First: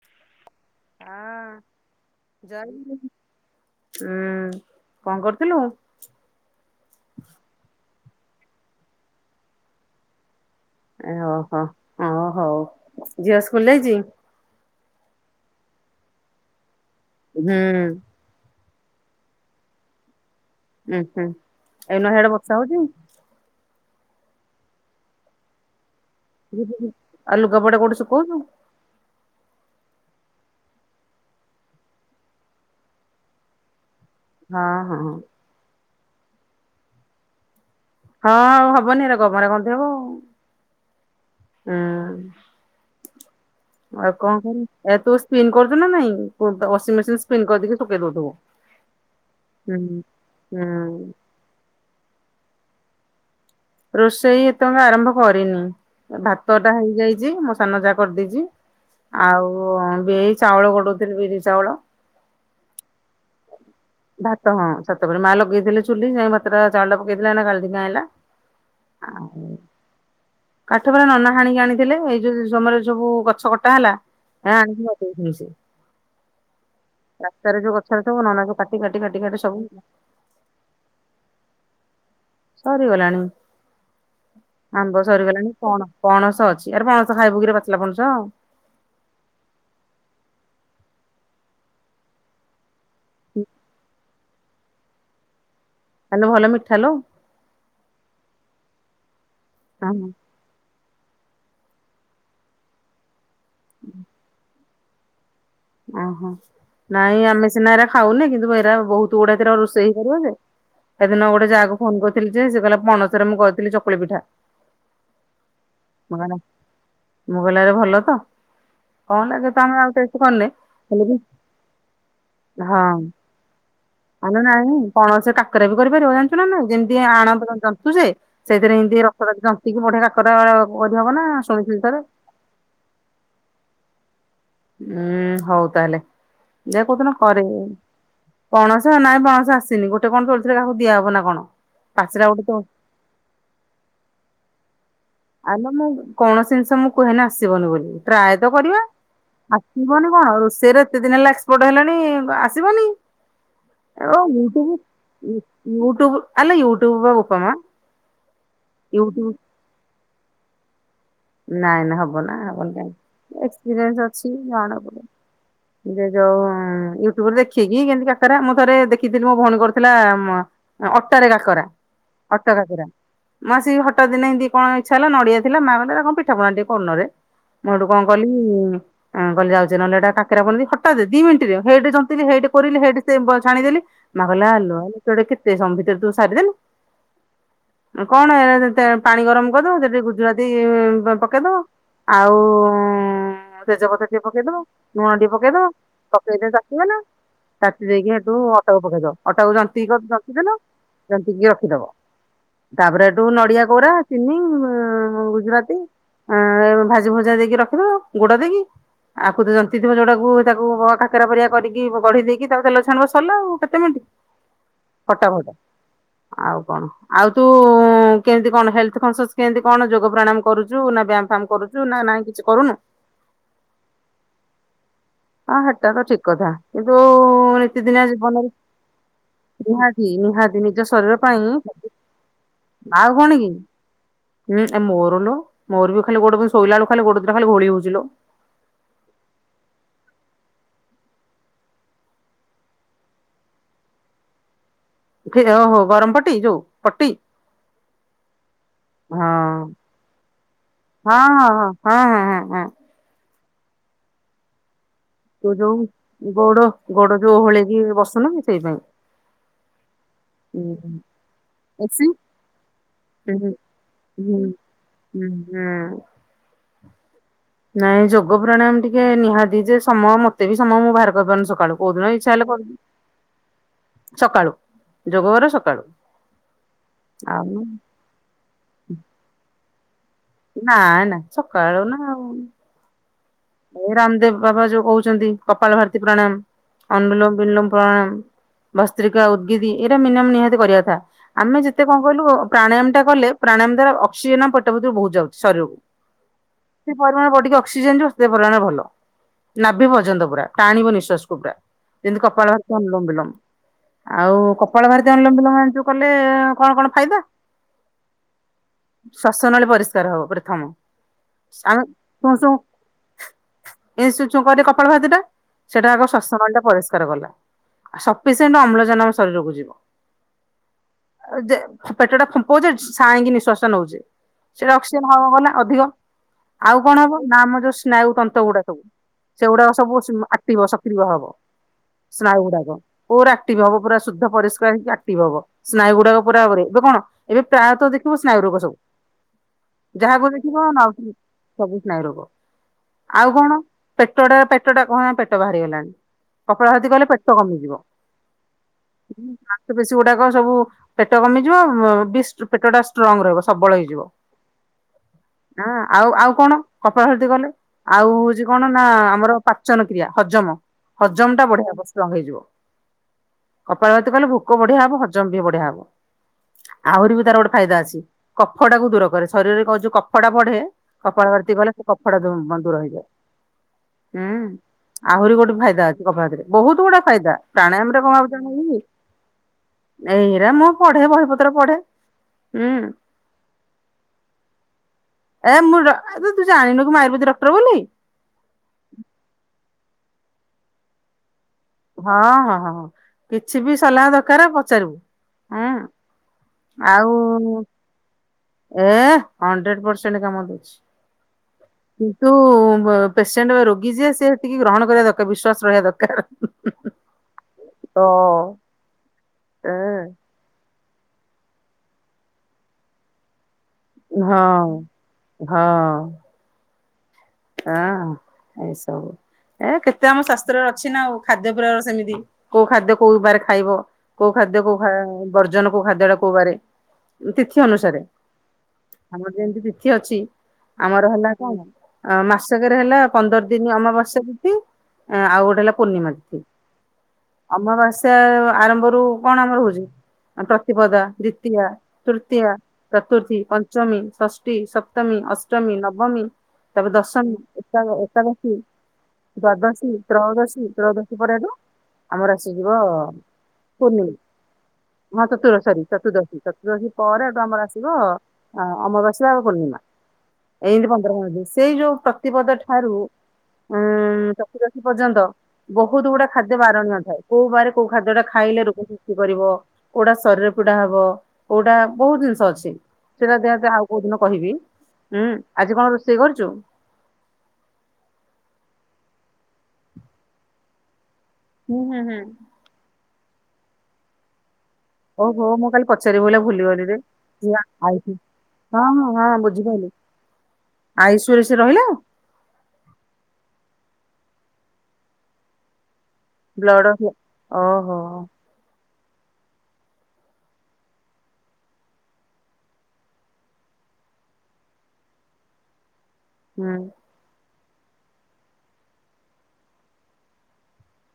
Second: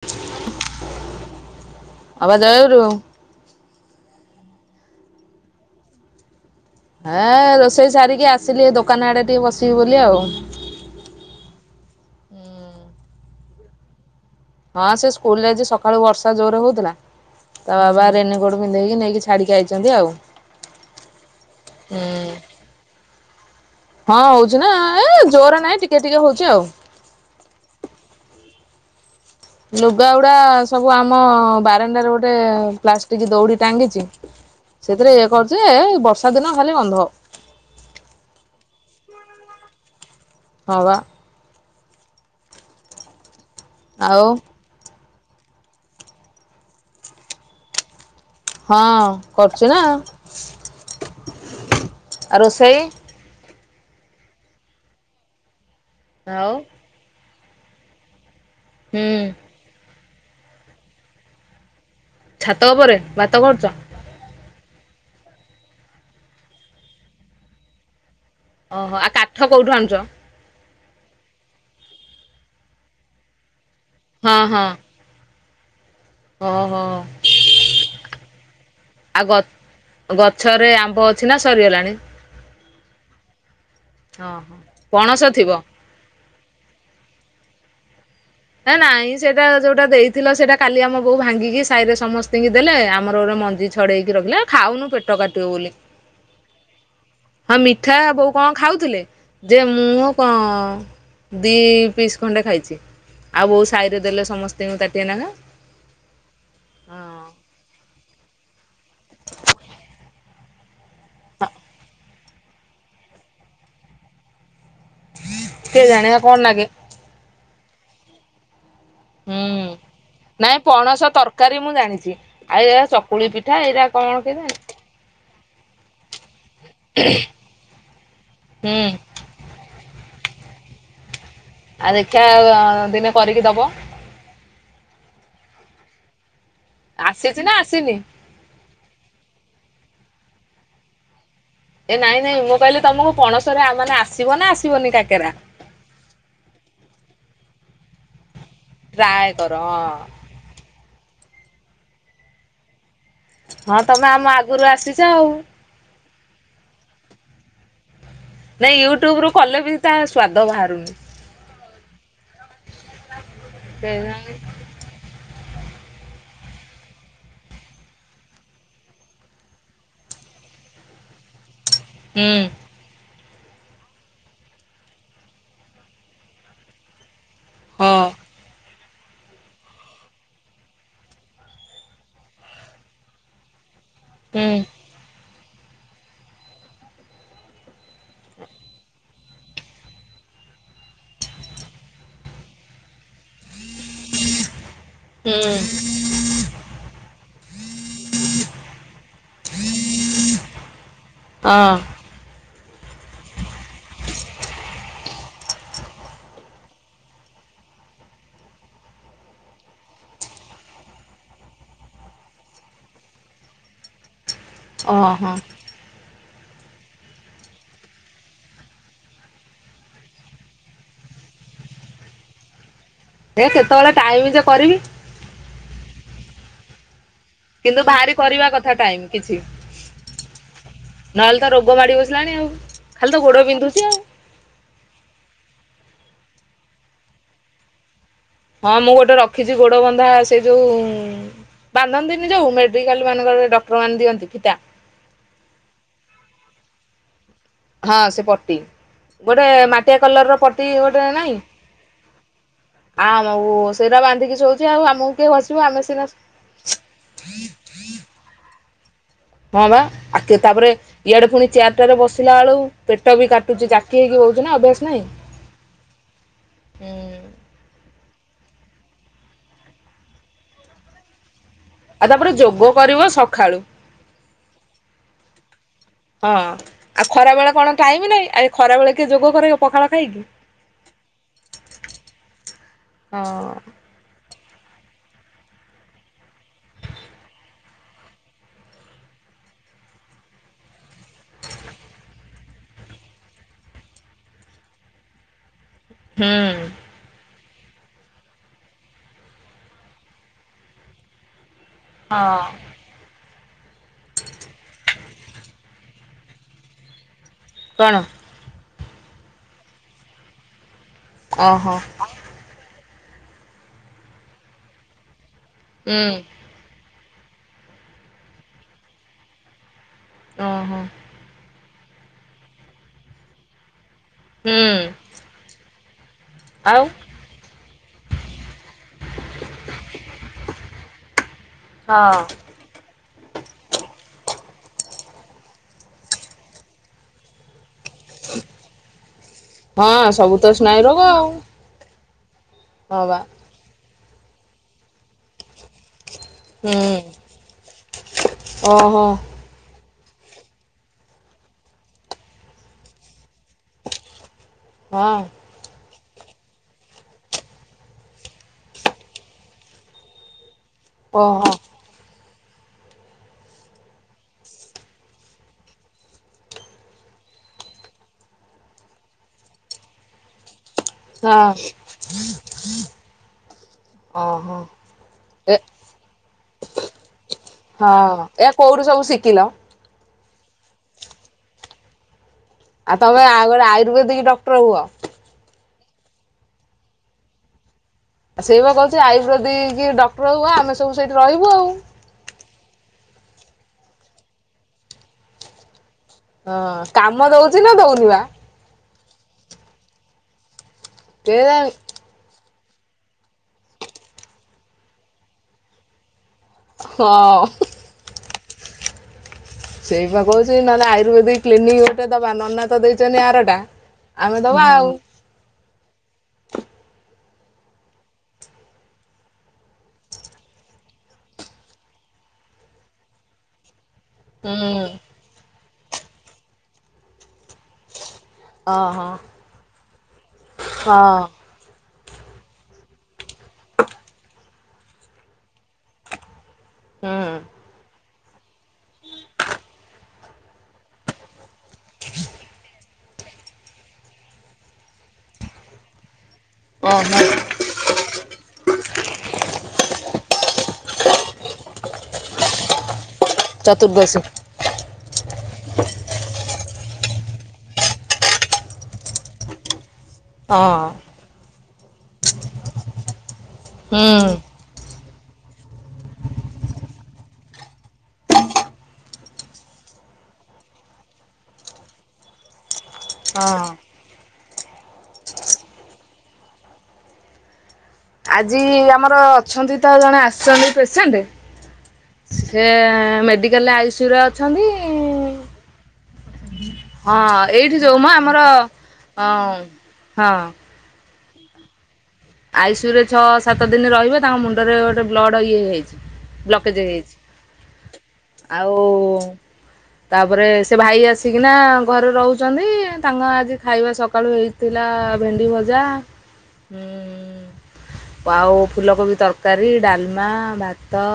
[inaudible] [unintelligible] ଅବା ଜୟଗୁରୁ ହୁଁ, କଣ କରିଥିଲୁ? ଏ ରୋଷେଇ ସାରିକି ଆସିଲି। ଦୋକାନ ଆଡେ ଟିକେ ବସିବି ବୋଲି ଆଉ। ଏ ହଁ ହଁ ହଁ ହୋଉ। ଝିଅ ସ୍କୁଲ୍ ଯାଇଛି? ହଁ, ସେ ସ୍କୁଲ୍ ଯାଇଛି। ସକାଳୁ ବର୍ଷା ଜୋରେ ହୋଉଥିଲା। ହୁଁ ତା ବାବା ରେନିକୋଡ଼ ପିନ୍ଧେଇକି, ନେଇକି ଛାଡିକି ଆଇଚନ୍ତି ଆଉ। ଉୁଁ ହୁଁ, ନୟାଗଡରେ ବର୍ଷା ହୋଉଛି? ହଁ, ହୋଉଛି ନା। ଏ ଜୋରେ ନାହିଁ।, ଟିକେ ଟିକେ ହୋଉଛି ଆଉ। ଆଉ ଲୁଗାପଟା କୋଉଠି ଶୁକୋଉଛୁ? ଲୁଗାଗୁଡ଼ା ସବୁ ଆମ ବାରଣ୍ଡାରେ ଗୋଟେ ପ୍ଲାଷ୍ଟିକ୍ ଦଉଡ଼ି ଟାଙ୍ଗିଚି। ହଁ ହଁ ସେଥିରେ ଇଏ କରୁଛି। ଏ ଏଇ ବର୍ଷା ଦିନ ଖାଲି ଗନ୍ଧ। ହଁ, ଆଉ ହବନି ହେରା। ଗମରା ଗନ୍ଧେଇବ ଆଉ। ହଁ ପା। ହୁଁ, ଆଉ କଣ କର? ଏ ତୁ ସ୍ପିନ୍ କରୁ କିଆଇ ନାଇଁ? ୱାସିଂ ମେସିନ ସ୍ପିନ୍ କରି ଶୁଖେଇ ଦଉଥିବୁ। ହଁ, କରୁଛି ନା? ହୁଁ। [inaudible] ହୁଁ ଆଉ ରୋଷେଇ? ରୋଷେଇ ଏପର୍ଯ୍ୟନ୍ତ ଆରମ୍ଭ କରିନି। ଆଉ ଭାତ ଟା ହେଇଯାଇଛି, ମୋ ସାନ ଯା କରିଦେଇଛି। ହୁଁ ଆଉ ବିରି ଚାଉଳ ଗଡଉଥିଲି, ବିରି ଚାଉଳ। ଛାତ ଉପରେ ଭାତ କରୁଛ? ଭାତ ହଁ, ଛାତ ଉପରେ। ମା ଲଗେଇଥିଲେ ଚୁଲି। ଯାଇକି ଭାତ ଟା ଚାଉଳ ପକେଇଦେଲା, ଏଇନା ଗାଳିକି ଆଣିଲା। ଓହୋ, ଆଉ କାଠ କଉଠୁ ଆଣିଛ? କାଠ ବା ନନା ହାଣିକି ଆଣିଥିଲେ। ଏଇ ଯୋଉ ସମୟରେ ସବୁ ଗଛ କଟା ହେଲା, ଏ ଆଣି [inaudible] ହଁ ହଁ। ରାସ୍ତାରେ ଯଉ ଗଛ ହେଇଥିବ, ନନା [unintelligible] ଆ କାଟି ଗ ସବୁ ଗଛରେ ଆମ୍ବ ଅଛି ନା ସରିଗଲାଣି? ସରି ଗଲାଣି ହଁ ହଁ ଆମ୍ବ, ପଣସ ଥିବ? ସରିଗଲାଣି ପଣ ପଣସ ଅଛି, ଆରେ ପଣସ ଖାଇବୁ କିରେ? ପାଚିଲା ପଣସ! ଏ ନାଇଁ, ସେଇଟା ଯୋଉଟା ଦେଇଥିଲ, ସେଇଟା କାଲି ଆମ ବୋଉ ଭାଙ୍ଗିକି ସାହିରେ ସମସ୍ତଙ୍କୁ ଦେଲେ। ଆମର ଗୋଡାଏ ମଞ୍ଜି ଛଡେଇକି ରଖିଲେ, ଖାଉନୁ? ପେଟ କାଟିବ ବୋଲି। ଆଲୋ ଭଲ ମିଠା ଲୋ। ହଁ, ମିଠା ବୋଉ କଣ ଖାଉଥିଲେ ଯେ ମୁଁ କଣ! ଦି ପିସ୍ ଖଣ୍ଡେ ଖାଇଛି, ଆଉ ବୋଉ ସାହିରେ ଦେଲେ ସମସ୍ତଙ୍କୁ ତାଟିଏ ନେଖାଁ। ଓହୋ ନାଇଁ, ଆମେ ସିନା ଏରା ଖାଉନି, କିନ୍ତୁ ଏରା ବହୁତ ଗୁଡାକ ରୋଷେଇ ହେଲା ଯେ ସେଦିନ, ଯା କୁ ଫୋନ୍ କରି ଥିଲିଯେ, ସେ କହିଲା -ପଣସରେ ମୁଁ କରିଥିଲି ଚକୁଳି ପିଠା। [inaudible] କେ ଜାଣି କଣ ଲାଗେ? ମୁଁ କହିଲା, ଏରେ ଭଲ ତ କଣ ଲାଗେ ତ? ହୁଁ ଆମେ ଆଉ ଟେଷ୍ଟ କରିନେ। ନାଇଁ ହେଲେ ପଣସ ବି ତରକାରୀ ମୁଁ ଜାଣିଛି, ଆଉ ଏ ଚକୁଳି ପିଠା ଏଇରା କଣ? ଆଲେ କେଜାଣି ନାଇଁ, ପଣସ କାକରା ବି କରିପାରିବ, ଜାଣିଛୁ ନା ନାହିଁ? ଯେମିତି ଆଣ ଆଣ ଜନ୍ତୁଚେ, ସେଇଥିରେ ହୁଁ ଏମତି ଜନ୍ତିିକି ବଢିଆ କାକରା କରି ହବ ନା? ଶୁଣିଥିଲି ଥରେ। [inaudible] ଦିନେ କରିକି ଦେବ। ଉୁଁ, ହଉ ତାହେଲେ, ଯେ କଉ ଦିନ ଆସିଛି ନା କରିବି। ଆସିନି ପଣସ ନାଇଁ, ପଣସ ଆସିନି। ଗୋଟେ କଣ ତୋଳିଥିଲେ, କାହାକୁ ଦିଆ ହବ ନା କଣ? ଏ ନାଇଁ ପାଚିଲା ଗୋଟେ ନାଇଁ, ତ ମୁଁ କହିଲି ତମକୁ ପଣସରେ ମାନେ ଆସିବ ନା ଆସିବନି କାକେରା? ଆଲୋ ମୁଁ କୌଣସି ଜିନିଷ ମୁଁ କହେନି ଆସିବନି ବୋଲି ଟ୍ରାଏ ତ କରିବା। ଟ୍ରାଏ କର ହଁ ଆସିବନି କଣ ରୋଷେଇରେ ଏତେ ଦିନ ହେଲା ଏକ୍ସପୋର୍ଟ ହେଲାଣି ଆସିବନି। ହଁ ତମେ ଆମ ଆଗରୁ ୟୁଟ୍ୟୁବ। ଆସିଛ ଆଉ ୟୁଟ୍ୟୁବ ଆଲୋ ୟୁଟ୍ୟୁବ ପା ବପା ମା। ସେ ୟୁଟ୍ୟୁବ ୟୁଟ୍ୟୁବରୁ କଲେ ବି ତା ସ୍ଵାଦ ବାହାରୁନି। ନାଇଁ ନାଇଁ ହବ ନା ହବନି କାହିଁକି ଏକ୍ସପିରିୟନସ ଅଛି। କେଜାଣି ଏ ଯୋଉ ୟୁଟ୍ୟୁବରେ ଦେଖିକି କେମିତି କାକାରା। ମୁଁ ଥରେ ଦେଖିଥିଲି ମୋ ଭଉଣୀ କରୁଥିଲା। ଅଟାରେ କାକରା। ହୁଁ ଅଟା କାକରା। ହଁ ସେ ହଟାତ ଦିନେ ଏମିତି କଣ ଇଚ୍ଛା ହେଲା ନଡିଆ ଥିଲା ମା କହିଲା। ପିଠାପଣା ଟିକେ କରୁନରେ। ମୁଁ ଏଠୁ ହଁ କଣ କଲି। ଆ ମୁଁ କହିଲି ଯାଉଛି ନହେଲେ କାକରା କରିଦେବି ହଟାତ ସେଇ ଦି ମିନିଟରେ ହେଇଠି ଜନ୍ତିଲି ହେଇଠି କୋରିଲି ସେଇଠି ଛାଣିଦେଲି। ମା ହୁଁ କହିଲା ଆଲୋ ତୁ କେତେ ସମୟ ଭିତରେତୁ ସାରିଦେଲୁ କଣ ହେରା ତୋତେ। ପାଣି ଗରମ କରିଦବ ସେଠି ଗୁଜୁରାତି ଗୁଣ୍ଡ ପକେଇଦବ ଆଉ। ତେଜପତ୍ର ଟିକେ ପକେଇଦବ ଲୁଣ ଟିକେ ହୁଁ ପକେଇଦବ ପକେଇଦେଇକି ଚାଖିବ ନା। ତାଖି ଦେଇକି ସେଠୁ ଅଟାକୁ ପକେଇଦବ। ଅଟାକୁ ଯନ୍ତିିକି ରଖିଦେଲୁ ଜନ୍ତିକି ହଁ ରଖିଦବ। ତାପରେ ହେଠୁ ନଡିଆ କୋରା ଚିନି ଗୁଜୁରାତି। ଆ ଭାଜି ଭୁଜା ଦେଇକି ରଖିଦବ ଗୁଡ ଦେଇକି। ଆକୁତ ଯନ୍ତିଥିବ ଯୋଉଟାକୁ ତାକୁ କାକେରା ପରିଆ କରିକି ଗଢି ଦେଇକି ତାକୁ ତେଲରେ ଛାଣିବ ସରିଲା ଆଉ କେତେ ମିନିଟ। ଓହୋ ଫଟାଫଟ। ଆଉ କଣ ଆଉ ତୁ କେମତି କଣ ହେଲଥ କନସସ୍ କେମତି କଣ ଯୋଗ ପ୍ରାଣାୟାମ କରୁଛୁ। ଚୁ ନା ବ୍ୟାୟାମ ଫ୍ୟାମ କରୁଛୁ ନା ନାଇଁ କିଛି କରୁନୁ। ଏ କେତେବେଳେ ଟାଇମଯେ କରିବି। ହଁ ସେଟା ତ ଠିକ କଥା କିନ୍ତୁ। କିନ୍ତୁ ନିତିଦିନିଆ ବାହାରି କରିବା ଜୀବନରେ କଥା ଟାଇମ କିଛି। ନିହାତି ନିହାତି ନିଜ ଶରୀର ପାଇଁ ନହେଲେ ତ ରୋଗ ମାଡି ବସିଲାଣି ଆଉ ଆଉ ଖାଲି ତ କଣ ଗୋଡ କି ପିନ୍ଧୁଛି ଆଉ। ହୁଁ ମୋର ଲୋ ମୋର ବି ଖାଲି ଗୋଡ଼ ବିନ୍ଧୁଚ଼ି ଶୋଇଲା ବେଳକୁ ଖାଲି ଗୋଡ଼ ଦିଟା ଖାଲି ଘୋଳି ହେଉଛି ଲୋ। ହଁ ମୁଁ ଗୋଟେ ରଖିଛି ଗୋଡବନ୍ଧା ସେ ଯୋଉ। ବାନ୍ଧନ୍ତିନି ଯୋଉ ମେଡିକାଲ ମାନଙ୍କରେ ଡକ୍ଟର ମାନେ ଦିଅନ୍ତି ଫିତା। ଓହୋ ଗରମ ପଟି ଯୋଉ ପଟି। ହଁ ସେ ପଟି। ହଁ ଗୋଟେ ମାଟିଆ କଲରର ପଟି ଗୋଟେ ହଁ ନାଇଁ। ହଁ ହଁ ହଁ ହଁ ହଁ ହଁ ଆମକୁ ସେରା ବାନ୍ଧିକି ଶୋଉଛି ଆଉ ଆମକୁ। କିଏ ତୋ ଘସିବ ଆମେ ସିନା ଯୋଉ ଗୋଡ। ଗୋଡ ଯୋଉ ଓହଳେଇକି ବସୁନି ସେଇ ପାଇଁ। ହଁ ବା ଆ କେ ତାପରେ। ଇଆଡେ ପୁଣି ଚେୟାର ଟାରେ ଏସି ହୁଁ ଅଛି। ବସିଲା ବେଳୁ ପେଟଵି ହୁଁ କାଟୁଛି ଜାକି ହେଇକି ହୁଁ ବଉଚୁ ନା ଅଭ୍ୟାସ ନାହିଁ। ହୁଁ ହୁଁ। ହୁଁ। ନାଇଁ ଯୋଗ ପ୍ରାଣାୟାମ ଟିକେ ନିହାତି ଯେ ସମୟ ମତେ ବି ସମୟ ମୁଁ ବାହାର କରିିପାରୁନି ସକାଳୁ। କୋଉ ଦିନ ଆଉ ତାପରେ ଇଚ୍ଛା ହେଲେ ଯୋଗ କରିବି କରିବ ସକାଳୁ। ସକାଳୁ ଯୋଗ କରେ ସକାଳୁ ହଁ ଆଉ ଖରା ବେଳେ କଣ ଟାଇମ ନାହିଁ ଆ। ଖରା ବେଳେ କିଏ ଯୋଗ କରିବ ପଖାଳ ଖାଇକି। ନା ନା ସକାଳୁ ନା ଆଉ। ହଁ। ଏ ରାମଦେବ ବାବା ଯୋଉ କହୁଛନ୍ତି କପାଳ ଭାରତୀ ପ୍ରାଣାୟାମ, ଅନୁଲୋମ ଵିଲୋମ ପ୍ରାଣାୟାମ। ବସ୍ତ୍ରିକା, ଉଦ୍ଗିଗିରି ଏଇଟା ମିନିମମ ନିହାତି କରିବା କଥା। ଆମେ ଯେତେ କଣ କହିଲୁ ପ୍ରାଣାୟାମ ଟା କଲେ ପ୍ରାଣାୟାମ ଦ୍ଵାରା ଅକ୍ସିଜେନ ପେଟ ଭିତରକୁ ବହୁତ ଯାଉଛି ଶରୀରକୁ। ହୁଁ କିଛି ପରିମାଣ ବଡିକୁ ଅକ୍ସିଜେନ୍ ଯାଉ ପରିମାଣରେ ଭଲ ନାଭି ପର୍ୟ୍ୟନ୍ତ ପୁରା ଟାଣିବ ନିଶ୍ୱାସକୁ ପୁରା ଯେମିତି ହଁ। କପାଳ ଅନୁଲମ୍ବ ବିଲମ୍ବ ଆଉ କପାଳଭାରତୀ ଅନୁଲମ୍ବ ବିଲମ୍ବ ଜାଣିଥିବା କଲେ କଣ କଣ ଫାଇଦା କଣ? ଶ୍ଵାସନଳୀ ପରିଷ୍କାର ହବ ପ୍ରଥମ ଓହୋ ଆମ ଶୁ ଶୂ [inaudible] ଇ କରି କପାଳ ବହାରେ ଦି ଟା ସେଟା ଆଗ ହୁଁ ଶ୍ଵାସନଳୀ ଟା ପଳେଇ ଆସେ [unintelligible] ସଫିସିଏଣ୍ଟ ଅମ୍ଳଜାନ ଆମ ଶରୀରକୁ ଯିବ ଓହୋ ଯେ ପେଟ ଟା ଫୁମ୍ପଉଛେ ସାଇଙ୍କି ନିଶ୍ୱାସଟା ନଉଛେ ହୁଁ ସେଟା ଅକ୍ସିଜେନ ହ ଗଲା ଅଧିକ ଆଉ କଣ ହବ ନା ଆମ ଯୋଉ ଯେଉ ତନ୍ତ ଗୁଡ଼ା ସବୁ ସେଇ ଗୁଡ଼ା ସବୁ ଆକ୍ଟିଭ ହେବ ସକ୍ରିୟ ହେବ ହଁ। ସ୍ନାୟୁ ଗୁଡାକ ପୁରା ଆକ୍ଟିଭ ହବ ପୁରା ଶୁଦ୍ଧ ପରିଷ୍କାର ହେଇକି ଆକ୍ଟିଭ ହବ ସ୍ନାୟୁ ଗୁଡାକ ପୁରାପୁରି ଏବେ କଣ ଏବେ ପ୍ରାୟତଃ ଦେଖିବ ସ୍ନାୟୁ ରୋଗ ସବୁ ହଁ ଯାହାକୁ ସବୁ ତ ଦେଖିବ ସ୍ନାୟୁ ରୋଗ ଆଉ ସବୁ ସ୍ନାୟୁ ରୋଗ ହଁ ବା ଆଉ କଣ ପେଟଟା ପେଟ ଟା କଣ ପେଟ ବାହାରି ଗଲାଣି। କପଡ଼ା ଖତି ହୁଁ କଲେ ପେଟ କମି ଯିବ ଓହୋ ମାଂସପେଶୀ ଗୁଡାକ ସବୁ ପେଟ କମିଯିବ ବି ପେଟ ଟା ଷ୍ଟ୍ରଙ୍ଗ ରହିବ ସବଳ ହେଇଯିବ। ହଁ ହଁ ଆଉ ଆଉ କଣ କପଡ଼ା ସେଦ କ। ଆଉ ହଉଛି କଣ ନା ଆମର ପାଚନ କ୍ରିୟା ହଜମ ହଜମ ଟା ଓହୋ ବଢିଆ ହବ ଷ୍ଟ୍ରଙ୍ଗ ହେଇଯିବ। କପାଳପତି କଲେ ଭୋକ ବଢିଆ ହବ ହଜମ ବି ବଢିଆ ହବ। ଆହୁରି ବି ତାର ଗୋଟେ ଫାଇଦା ଅଛି କଫ ଟାକୁ ଦୂର କରେ ଶରୀରରେ କ ଯୋଉ କଫଟା ବଢେ। କପଳ ବର୍ତ୍ତି ହଁ ଗଲେ ସେ କଫ ଟା ଦୂର ହେଇଯାଏ। ହୁଁ ଓହୋ ଆହୁରି ଏ ଗୋଟେ ଫାଇଦା ଅଛି କପାତରେ ବହୁତ ଗୁଡା ଫାଇଦା ପ୍ରାଣୟାମରେ କଣ ହଁ ଏ ଭାବୁଛନ୍ତି କି କୋଉଠୁ ସବୁ ଶିଖିଲ? ଏଇରା ମୁଁ ପଢେ ବହିପତ୍ର ପଢେ ହୁଁ। ଆଉ ତମେ ଆଉ ଗୋଟେ ଆୟୁର୍ବେଦିକ ଡକ୍ଟର ହୁଅ। ଏ ମୁଁ ତୁ ଜାଣିନୁ କି ମୁଁ ଆୟୁର୍ବେଦ ଡକ୍ଟର ବୋଲି। ସେଇ ବା କହୁଛି ଆୟୁବେଦିକ କି ଡକ୍ଟର ହଉ ଆମେ ସବୁ ସେଇଠି ରହିବୁ ଆଉ। ହଁ ହଁ ହଁ କିଛି ବି ସଲାହ ଦରକାର ପଚାରିବୁ ହୁଁ ହଁ ଆଉ କାମ ଦଉଛି ନା ଦଉନି ବା? ଏ ହଣ୍ଡ୍ରେଡ ପରସେଣ୍ଟ କାମ ଦଉଛି। କେଜାଣି। କିନ୍ତୁ ପେସେଣ୍ଟ ରୋଗୀ ଯିଏ ସେ ଟିକେ ଗ୍ରହଣ କରିବା ଦରକାର ବିଶ୍ଵାସ ରହିବା ଦରକାର ହଁ ହ ସେଇ ପା କହୁଛି ନହେଲେ ଆୟୁର୍ବେଦିକ କ୍ଲିନିକ ଗୋଟେ ଦବା ନନା ତ ଦେଇଛନ୍ତି ଆରଟା ଆମେ ଦବା ହଁ ଆଉ ହଁ ହଁ ଏଇସବୁ ଏ କେତେ ଆମ ଶ୍ୱାସ୍ତ୍ରରେ ଅଛି ନା ଆଉ ଖାଦ୍ୟ ପ୍ରେୟର ସେମିତି କୋଉ ଖାଦ୍ୟ କୋଉ ବାରେ ଖାଇବ କୋଉ ଖାଦ୍ୟ କୋଉ ହୁଁ ବର୍ଜନ କୋଉ ଖାଦ୍ୟ ଟା କୋଉ ବାରେ ତିଥି ଅନୁସାରେ ଓହୋ ଆମର ଯେମିତି ତିଥି ଅଛି ହଁ ଆମର ହେଲା କଣ? ଅ ମାସକରେ ହେଲା ପନ୍ଦର ଦିନ ଅମାବାସ୍ୟ ତିଥି ଆଉ ଗୋଟେ ହେଲା ପୂର୍ଣ୍ଣିମା ତିଥି ହୁଁ। ଅମାବାସ୍ୟା ଆରମ୍ଭରୁ କଣ ଆମର ହଉଛି? ପ୍ରତିପଦା ଦ୍ୱିତୀୟା ତୃତୀୟା ଚତୁର୍ଥୀ ପଞ୍ଚମୀ ଷଷ୍ଠୀ ସପ୍ତମୀ ଅଷ୍ଟମୀ ନବମୀ ତାପରେ ଓହୋ ଦଶମି ଏକା ଏକା ଦଶୀ ଦ୍ଵାଦଶୀ ତ୍ରୟୋଦଶୀ ତ୍ରୟଦଶୀ ପରେ ଏଠୁ ଆମର ଆସିଯିବ ପୂର୍ଣ୍ଣେଇ ଚତୁର୍ଦ୍ଦଶୀ ମହାତ ତୁଳ ଚାରି ଚତୁର୍ଦଶି ଚତୁର୍ଦଶି ପରେ ଏଟି ଆମର ଆସିବ ଆ ଅମାବାସିଆ ଆଉ ପୂର୍ଣ୍ଣିମା। ହଁ ଏମତି ପନ୍ଦର ଦିନ ଆସିବ ସେଇ ଯୋଉ ପ୍ରତିପଦ ଠାରୁ ଉଁ ହୁଁ ଚତ ଦଶି ପର୍ଯ୍ୟନ୍ତ ବହୁତ୍ ଗୁଡା ଖାଦ୍ୟ ବାରଣ ନ ଥାଏ କୋଉ ବାରେ କୋଉ ଖାଦ୍ୟ ଟା ଖାଇଲେ ରୋଗ ସୃଷ୍ଟି କରିବ। କୋଉଟା ଶରୀର ପୀଡା ହବ କୋଉଟା ବହୁତ ଜିନିଷ ଅଛି। ସେଇଟା ଦେହ ହଁ। ଟା ଆଉ କୋଉ ଦିନ କହିବି ଉୁଁ ଆଜି କଣ ରୋଷେଇ କରୁଛୁ। ଆଜି ଆମର ଅଛନ୍ତି ତ ଜଣେ ଆସିଛନ୍ତି ପେସେଣ୍ଟ ହୁଁ ହୁଁ ହୁଁ। ସେ ମେଡ଼ିକାଲରେ ଆଇସିୟୁରେ ଅଛନ୍ତି। ଓ ହୋ ମୁଁ କାଲି ପଚାରିବି ବୋଲି ଭୁଲିଗଲି। ହଁ ଏଇଠି ଯୋଉ ମ ଆମର ହଁ ହଁ ହଁ ବୁଝିପାଇଲି। ହଁ। ଆଇସୁ ରେ ସେ ରହିଲା। ଆଇସୁ ରେ ଛଅ ସାତ ଦିନ ରହିବ ତାଙ୍କ ମୁଣ୍ଡରେ ଗୋଟେ ବ୍ଲଡ଼ ଇଏ ହେଇଛି। ବ୍ଲକେଜ ବ୍ଲଡ ଓହୋ ହେଇଛି ଆଉ ତାପରେ ସେ ଭାଇ ଆସିକିନା ଘରେ ରହୁଛନ୍ତି ତାଙ୍କ ଆଜି ଖାଇବା ସକାଳୁ ହେଇ ଥିଲା ଭେଣ୍ଡି ଭଜା। ହୁଁ ଆଉ ଫୁଲକୋବି ତରକାରୀ ଡାଲମା ଭାତ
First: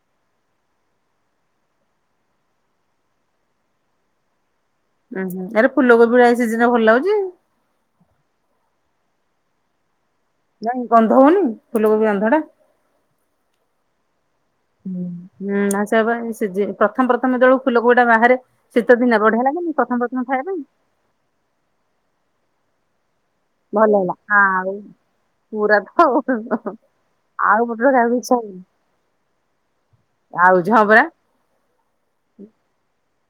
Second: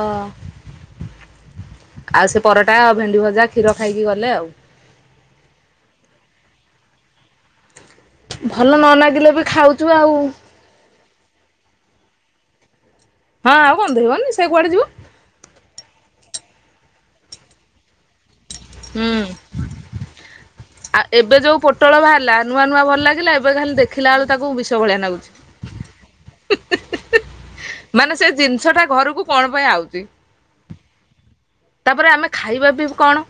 ଆଉ ସେ ପରଟା ଆଉ ଭେଣ୍ଡି ଭଜା କ୍ଷୀର ଖାଇକି ଗଲେ ଆଉ। ଉଁ ହୁଁ ଆରେ ଫୁଲ କୋବି ରା ଏ ସିଜିନରେ ଭଲ ଲାଗୁଛି। ଭଲ ନ ଲାଗିଲେ ବି ଖାଉଛୁ ଆଉ। ନାଇଁ ଗନ୍ଧ ହଉନି ଫୁଲ କୋବି ଗନ୍ଧଟା। ହଁ ଆଉ ଗନ୍ଦେଇବନି ସେ କୁଆଡେ ଯି ହୁଁ ଆଉ ସେ ପରେ ସିଜିନ୍ ପ୍ରଥମେ ପ୍ରଥମେ ଯୋଉ ଫୁଲ କୋବିଟା ବାହାରେ ଶୀତ ହୁଁ ଦିନିଆ ବଢିଆ ଲାଗେନି ପ୍ରଥମ ପ୍ରଥମ ଖାଇବା ପାଇଁ। ଆଉ ଏବେ ଯୋଉ ପୋଟଳ ବାହାରିଲା ନୂଆ ନୂଆ ଭଲ ଲାଗିଲା ଏବେ ଖାଲି ଭଲ ହେଲା। ଦେଖିଲା ବେଳୁ ତାକୁ ଆଉ ବିଷ ଭଳିଆ ନାଗୁଛି। ପୁରା ତ ଆଉ ଗୋଟ ମାନେ ସେ ଜିନିଷ ଟା ଘରକୁ କଣ ପାଇଁ ଆଉଚି। ଆଉ ହଁ ପରା ତାପରେ ଆମେ ଖାଇବା ବି କଣ।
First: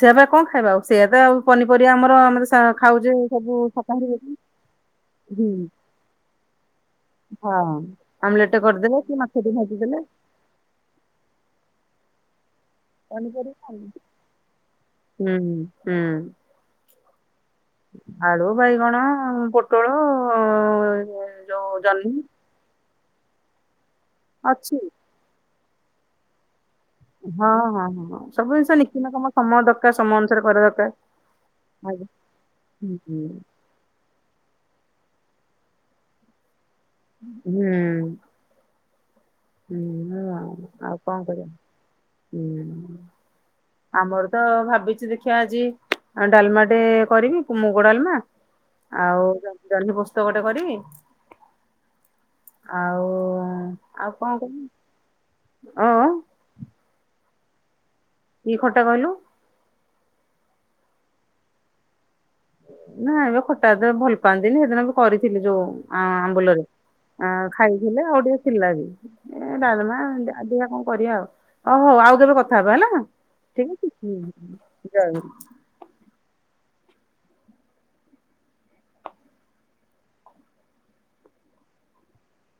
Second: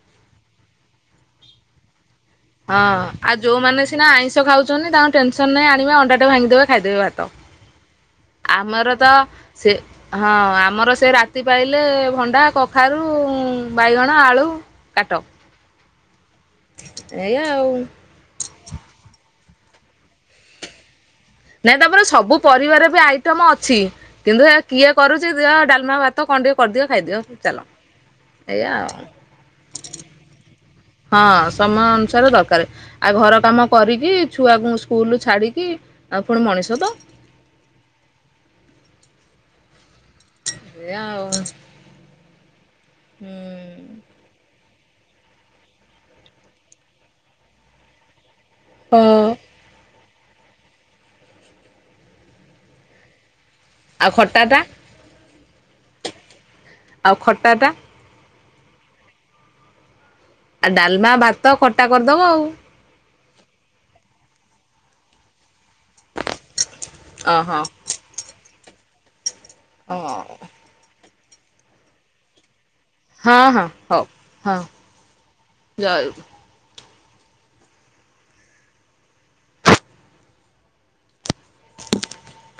ସେଆପା କଣ ଖାଇବା ଆଉ ସେଆ ତ ଆଉ ପନିପରିବା ଆମର ଆମର ସେ ତ ହଁ ଖାଉଚି ଆଉ ସବୁ ଯୋଉମାନେ ସକା ସିନା ହ [inaudible] ଆଇଁଷ ଖାଉଛନ୍ତି ତାଙ୍କ ଟେନସନ ନାହିଁ ଆଣିବେ ଅଣ୍ଡାଟେ ଭାଙ୍ଗିଦେବେ ଖାଇଦେବେ ଭାତ। ହଁ ଆମଲେଟ୍ ଆମର କରିଦେଲେ ତ କି ମାଛ ଟେ ସେ ଭାଜିଦେଲେ। ହଁ ଆମର ସେ ରାତି ପାଇଲେ ଭଣ୍ଡା କ ଖାରୁ ପନିପରିବା ଆଉ। ବାଇଗଣ ଆଳୁ କାଟ। ହୁଁ ହୁଁ। ସେଆ ଆଉ। ଆଳୁ ବାଇଗଣ ପୋଟଳ ନାଇଁ ଯୋଉ ତାପରେ ଜହ୍ନି ସବୁ ପରିବାର ବି ଆଇଟମ ଅଛି କିନ୍ତୁ ହେ ଅଛି। କିଏ କରୁ ଚି କିଏ ଡଲମା ଭାତ କଣ ଟିକେ କରିିଦିଅ ଖାଇଦିଅ। ହଁ ଚାଲ ହଁ ହଁ ହଁ ସବୁ ଏଇଆ ଜିନିଷ ଆଉ। ନିଖୁନ କମ ସମୟ ଦରକାର ସମୟ ଅନୁସାରେ କରିବା ଦରକାର। ହଁ ସମୟ ଆଜ୍ଞା। ଅନୁସାରେ ଦରକାର ଆଉ ହୁଁ ଘର କାମ କରିବି ଛୁଆକୁ ସ୍କୁଲ ଛାଡ଼ିକି ଆ ପୁଣି ମଣିଷ ତ? ହୁଁ। ହୁଁ ଆଉ ଆଉ କଣ କରିବା ହୁଁ। ହୁଁ। ଆମର ତ ଭାବିଛି ଦେଖିବା ଆଜି ଡାଲମା ଟେ କରିବି ମୁଗ ଡାଲମା। ଆଉ ଜହ୍ନି ପୋସ୍ତକ ଗୋଟେ କରିବି। ଆଉ ଆଉ କଣ ଖଟା ଟା କରିନି ଓ ଓ? ଆଉ ଖଟାଟା? କି ଖଟା କହିଲୁ? ଆଉ ଡାଲମା ଭାତ ଖଟା କରିଦବ ଆଉ। ନା ଏବେ ଖଟା ଏତେ ଭଲ ପାଆନ୍ତିନି ସେଦିନ ବି କରିଥିଲି ଯୋଉ ଅ ଆମ୍ବୁଲରେ ଆ ଓହୋ ଖାଇଥିଲେ ଆଉ ଟିକେ ଥିଲା ବି। ଏ ଡାଲମା ହଁ ଆ ଦେ ଆ କଣ କରିବା ଆଉ ଓ ହଉ ଆଉ କେବେ କଥା ହବା ହେଲା। ହଁ ହଉ ହଁ [unintelligible] ଜୟ ଗୁ [inaudible]